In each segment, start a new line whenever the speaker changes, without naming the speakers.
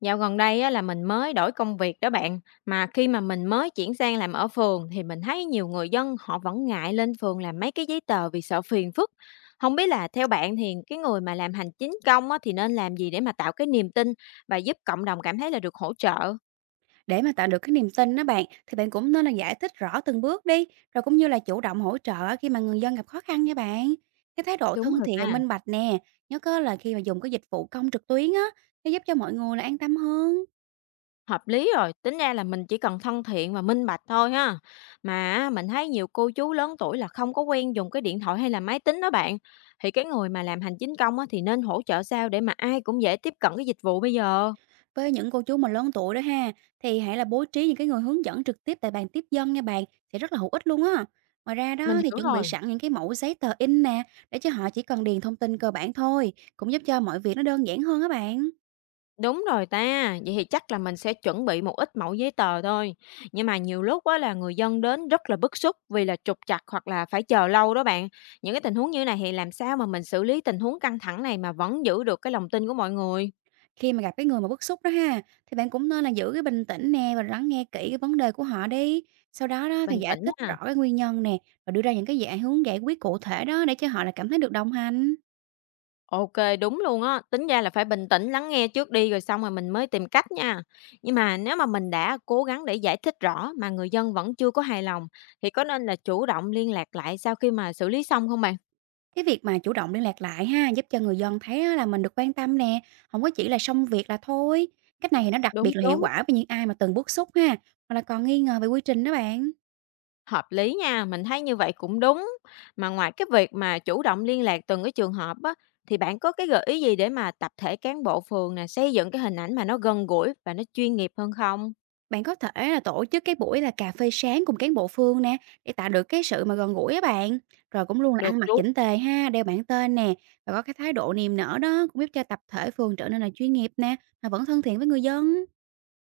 Dạo gần đây á, là mình mới đổi công việc đó bạn, mà khi mà mình mới chuyển sang làm ở phường thì mình thấy nhiều người dân họ vẫn ngại lên phường làm mấy cái giấy tờ vì sợ phiền phức. Không biết là theo bạn thì cái người mà làm hành chính công á, thì nên làm gì để mà tạo cái niềm tin và giúp cộng đồng cảm thấy là được hỗ trợ?
Để mà tạo được cái niềm tin đó bạn thì bạn cũng nên là giải thích rõ từng bước đi, rồi cũng như là chủ động hỗ trợ khi mà người dân gặp khó khăn nha bạn. Cái thái độ
Đúng
thân
rồi.
thiện và
À.
minh bạch nè, nhớ có là khi mà dùng cái dịch vụ công trực tuyến á sẽ giúp cho mọi người là an tâm hơn.
Hợp lý rồi, tính ra là mình chỉ cần thân thiện và minh bạch thôi ha. Mà á, mình thấy nhiều cô chú lớn tuổi là không có quen dùng cái điện thoại hay là máy tính đó bạn. Thì cái người mà làm hành chính công á, thì nên hỗ trợ sao để mà ai cũng dễ tiếp cận cái dịch vụ bây giờ?
Với những cô chú mà lớn tuổi đó ha, thì hãy là bố trí những cái người hướng dẫn trực tiếp tại bàn tiếp dân nha bạn, sẽ rất là hữu ích luôn á. Ngoài ra
Mình
đó thì
hiểu
chuẩn bị
rồi.
sẵn những cái mẫu giấy tờ in nè, để cho họ chỉ cần điền thông tin cơ bản thôi, cũng giúp cho mọi việc nó đơn giản hơn á bạn.
Đúng rồi ta, vậy thì chắc là mình sẽ chuẩn bị một ít mẫu giấy tờ thôi. Nhưng mà nhiều lúc á là người dân đến rất là bức xúc vì là trục trặc hoặc là phải chờ lâu đó bạn. Những cái tình huống như này thì làm sao mà mình xử lý tình huống căng thẳng này mà vẫn giữ được cái lòng tin của mọi người?
Khi mà gặp cái người mà bức xúc đó ha, thì bạn cũng nên là giữ cái bình tĩnh nè và lắng nghe kỹ cái vấn đề của họ đi. Sau đó đó thì
Bình
giải
tĩnh
thích rõ
ha.
cái nguyên nhân nè, và đưa ra những cái dạng hướng giải quyết cụ thể đó để cho họ là cảm thấy được đồng hành.
OK, đúng luôn á. Tính ra là phải bình tĩnh lắng nghe trước đi rồi xong rồi mình mới tìm cách nha. Nhưng mà nếu mà mình đã cố gắng để giải thích rõ mà người dân vẫn chưa có hài lòng thì có nên là chủ động liên lạc lại sau khi mà xử lý xong không bạn?
Cái việc mà chủ động liên lạc lại ha, giúp cho người dân thấy á là mình được quan tâm nè, không có chỉ là xong việc là thôi. Cách này thì nó đặc
Đúng
biệt là hiệu
đúng.
quả với những ai mà từng bức xúc ha, hoặc là còn nghi ngờ về quy trình đó bạn.
Hợp lý nha, mình thấy như vậy cũng đúng. Mà ngoài cái việc mà chủ động liên lạc từng cái trường hợp á thì bạn có cái gợi ý gì để mà tập thể cán bộ phường nè xây dựng cái hình ảnh mà nó gần gũi và nó chuyên nghiệp hơn không?
Bạn có thể là tổ chức cái buổi là cà phê sáng cùng cán bộ phường nè, để tạo được cái sự mà gần gũi á bạn. Rồi cũng luôn là
Được
ăn mặc
luôn.
chỉnh tề ha, đeo bảng tên nè, và có cái thái độ niềm nở đó cũng giúp cho tập thể phường trở nên là chuyên nghiệp nè, mà vẫn thân thiện với người dân.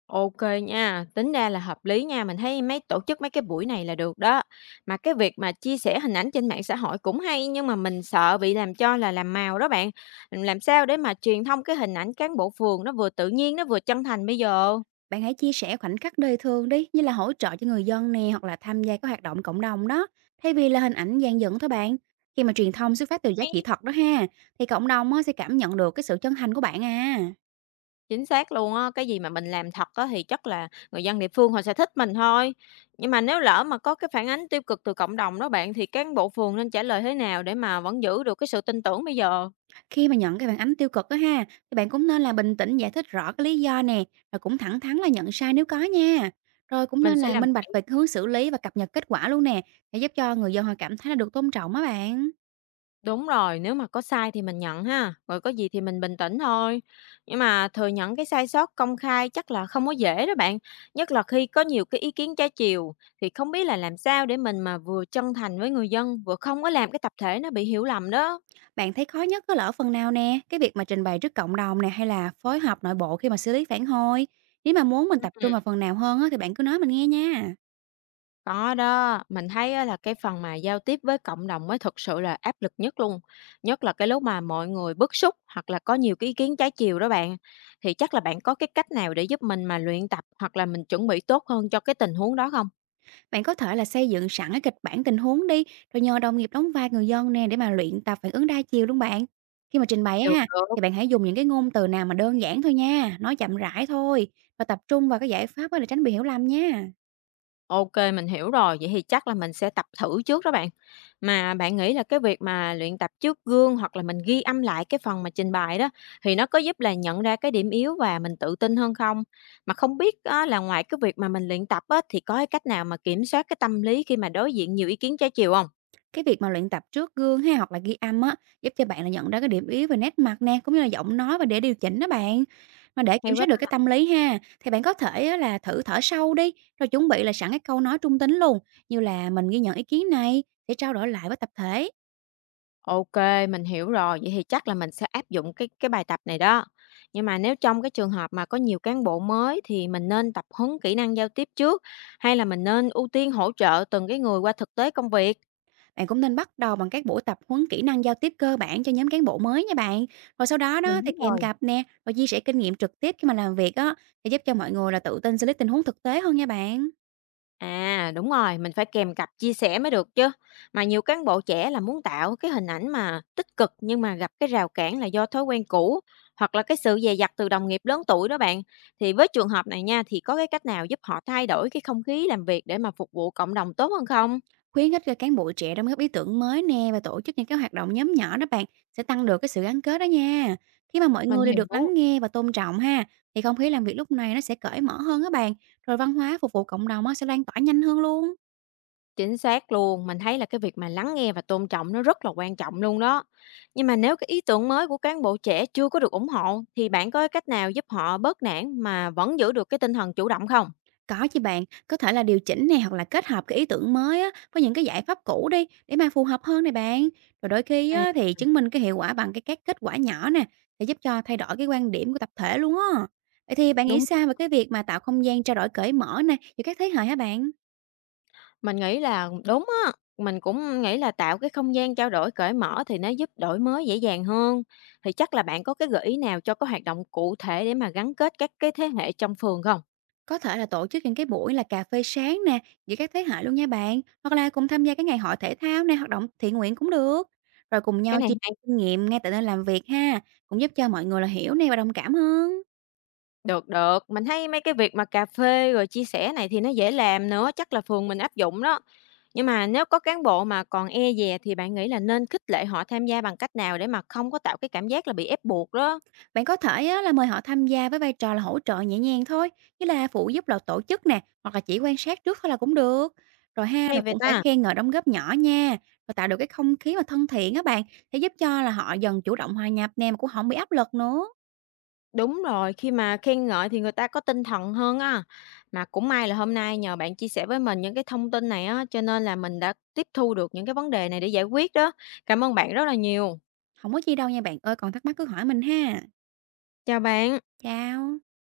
OK nha, tính ra là hợp lý nha, mình thấy mấy tổ chức mấy cái buổi này là được đó. Mà cái việc mà chia sẻ hình ảnh trên mạng xã hội cũng hay nhưng mà mình sợ bị làm cho là làm màu đó bạn. Làm sao để mà truyền thông cái hình ảnh cán bộ phường nó vừa tự nhiên nó vừa chân thành bây giờ?
Bạn hãy chia sẻ khoảnh khắc đời thường đi, như là hỗ trợ cho người dân nè, hoặc là tham gia các hoạt động cộng đồng đó, thay vì là hình ảnh dàn dựng thôi bạn. Khi mà truyền thông xuất phát từ giá trị
Hay.
thật đó ha, thì cộng đồng á, sẽ cảm nhận được cái sự chân thành của bạn à.
Chính xác luôn á, cái gì mà mình làm thật á thì chắc là người dân địa phương họ sẽ thích mình thôi. Nhưng mà nếu lỡ mà có cái phản ánh tiêu cực từ cộng đồng đó bạn thì cán bộ phường nên trả lời thế nào để mà vẫn giữ được cái sự tin tưởng bây giờ?
Khi mà nhận cái phản ánh tiêu cực đó ha, thì bạn cũng nên là bình tĩnh giải thích rõ cái lý do nè, rồi cũng thẳng thắn là nhận sai nếu có nha. Rồi cũng
Mình
nên
sẽ
là
làm.
minh bạch về cái hướng xử lý và cập nhật kết quả luôn nè, để giúp cho người dân họ cảm thấy là được tôn trọng á bạn.
Đúng rồi, nếu mà có sai thì mình nhận ha, rồi có gì thì mình bình tĩnh thôi. Nhưng mà thừa nhận cái sai sót công khai chắc là không có dễ đó bạn, nhất là khi có nhiều cái ý kiến trái chiều thì không biết là làm sao để mình mà vừa chân thành với người dân, vừa không có làm cái tập thể nó bị hiểu lầm đó.
Bạn thấy khó nhất có lỡ phần nào nè, cái việc mà trình bày trước cộng đồng nè hay là phối hợp nội bộ khi mà xử lý phản hồi. Nếu mà muốn mình tập trung vào phần nào hơn á, thì bạn cứ nói mình nghe nha.
Có đó, mình thấy á là cái phần mà giao tiếp với cộng đồng mới thực sự là áp lực nhất luôn, nhất là cái lúc mà mọi người bức xúc hoặc là có nhiều cái ý kiến trái chiều đó bạn. Thì chắc là bạn có cái cách nào để giúp mình mà luyện tập hoặc là mình chuẩn bị tốt hơn cho cái tình huống đó không?
Bạn có thể là xây dựng sẵn cái kịch bản tình huống đi, rồi nhờ đồng nghiệp đóng vai người dân nè để mà luyện tập phản ứng đa chiều luôn bạn. Khi mà trình bày á
Được,
ha, thì
được,
bạn hãy dùng những cái ngôn từ nào mà đơn giản thôi nha, nói chậm rãi thôi và tập trung vào cái giải pháp á để tránh bị hiểu lầm nha.
OK mình hiểu rồi, vậy thì chắc là mình sẽ tập thử trước đó bạn. Mà bạn nghĩ là cái việc mà luyện tập trước gương hoặc là mình ghi âm lại cái phần mà trình bày đó, thì nó có giúp là nhận ra cái điểm yếu và mình tự tin hơn không? Mà không biết á là ngoài cái việc mà mình luyện tập á, thì có cái cách nào mà kiểm soát cái tâm lý khi mà đối diện nhiều ý kiến trái chiều không?
Cái việc mà luyện tập trước gương ha hoặc là ghi âm á, giúp cho bạn là nhận ra cái điểm yếu về nét mặt nè cũng như là giọng nói và để điều chỉnh đó bạn. Mà để
Hay
kiểm soát
quá
được cái
ta!
tâm lý ha thì bạn có thể á là thử thở sâu đi, rồi chuẩn bị là sẵn cái câu nói trung tính luôn, như là mình ghi nhận ý kiến này để trao đổi lại với tập thể.
OK, mình hiểu rồi, vậy thì chắc là mình sẽ áp dụng cái bài tập này đó. Nhưng mà nếu trong cái trường hợp mà có nhiều cán bộ mới thì mình nên tập huấn kỹ năng giao tiếp trước hay là mình nên ưu tiên hỗ trợ từng cái người qua thực tế công việc?
Bạn cũng nên bắt đầu bằng các buổi tập huấn kỹ năng giao tiếp cơ bản cho nhóm cán bộ mới nha bạn. Rồi sau đó đó
Mình
thì
biết
kèm
rồi.
cặp nè, rồi chia sẻ kinh nghiệm trực tiếp khi mà làm việc á, để giúp cho mọi người là tự tin xử lý tình huống thực tế hơn nha bạn.
À, đúng rồi, mình phải kèm cặp chia sẻ mới được chứ. Mà nhiều cán bộ trẻ là muốn tạo cái hình ảnh mà tích cực nhưng mà gặp cái rào cản là do thói quen cũ hoặc là cái sự dè dặt từ đồng nghiệp lớn tuổi đó bạn. Thì với trường hợp này nha, thì có cái cách nào giúp họ thay đổi cái không khí làm việc để mà phục vụ cộng đồng tốt hơn không?
Khuyến khích cho cán bộ trẻ đóng góp ý tưởng mới nè và tổ chức những cái hoạt động nhóm nhỏ đó bạn, sẽ tăng được cái sự gắn kết đó nha. Khi mà mọi
Mình
người đều được lắng
hiểu.
nghe và tôn trọng ha, thì không khí làm việc lúc này nó sẽ cởi mở hơn á bạn. Rồi văn hóa phục vụ cộng đồng á sẽ lan tỏa nhanh hơn luôn.
Chính xác luôn, mình thấy là cái việc mà lắng nghe và tôn trọng nó rất là quan trọng luôn đó. Nhưng mà nếu cái ý tưởng mới của cán bộ trẻ chưa có được ủng hộ thì bạn có cái cách nào giúp họ bớt nản mà vẫn giữ được cái tinh thần chủ động không?
Có chứ bạn, có thể là điều chỉnh này hoặc là kết hợp cái ý tưởng mới á, với những cái giải pháp cũ đi để mà phù hợp hơn này bạn. Rồi đôi khi á, thì chứng minh cái hiệu quả bằng cái các kết quả nhỏ nè, để giúp cho thay đổi cái quan điểm của tập thể luôn á. Vậy thì bạn nghĩ
Đúng,
sao về cái việc mà tạo không gian trao đổi cởi mở nè giữa các thế hệ hả bạn?
mình nghĩ là đúng á, mình cũng nghĩ là tạo cái không gian trao đổi cởi mở thì nó giúp đổi mới dễ dàng hơn. Thì chắc là bạn có cái gợi ý nào cho cái hoạt động cụ thể để mà gắn kết các cái thế hệ trong phường không?
Có thể là tổ chức những cái buổi là cà phê sáng nè giữa các thế hệ luôn nha bạn. Hoặc là cùng tham gia cái ngày hội thể thao nè, hoạt động thiện nguyện cũng được. Rồi cùng
Cái
nhau
này
chia
hay.
sẻ kinh nghiệm ngay tại nơi làm việc ha, cũng giúp cho mọi người là hiểu nè và đồng cảm hơn.
Được, được, mình thấy mấy cái việc mà cà phê rồi chia sẻ này thì nó dễ làm nữa, chắc là phường mình áp dụng đó. Nhưng mà nếu có cán bộ mà còn e dè thì bạn nghĩ là nên khích lệ họ tham gia bằng cách nào để mà không có tạo cái cảm giác là bị ép buộc đó,
Bạn có thể á, là mời họ tham gia với vai trò là hỗ trợ nhẹ nhàng thôi, như là phụ giúp là tổ chức nè, hoặc là chỉ quan sát trước thôi là cũng được. Rồi ha là
hay vậy
cũng phải
ta?
khen ngợi đóng góp nhỏ nha, và tạo được cái không khí mà thân thiện á bạn, để giúp cho là họ dần chủ động hòa nhập nè mà cũng không bị áp lực nữa.
Đúng rồi, khi mà khen ngợi thì người ta có tinh thần hơn á. Mà cũng may là hôm nay nhờ bạn chia sẻ với mình những cái thông tin này á, cho nên là mình đã tiếp thu được những cái vấn đề này để giải quyết đó. Cảm ơn bạn rất là nhiều.
Không có chi đâu nha bạn ơi, còn thắc mắc cứ hỏi mình ha.
Chào bạn.
Chào.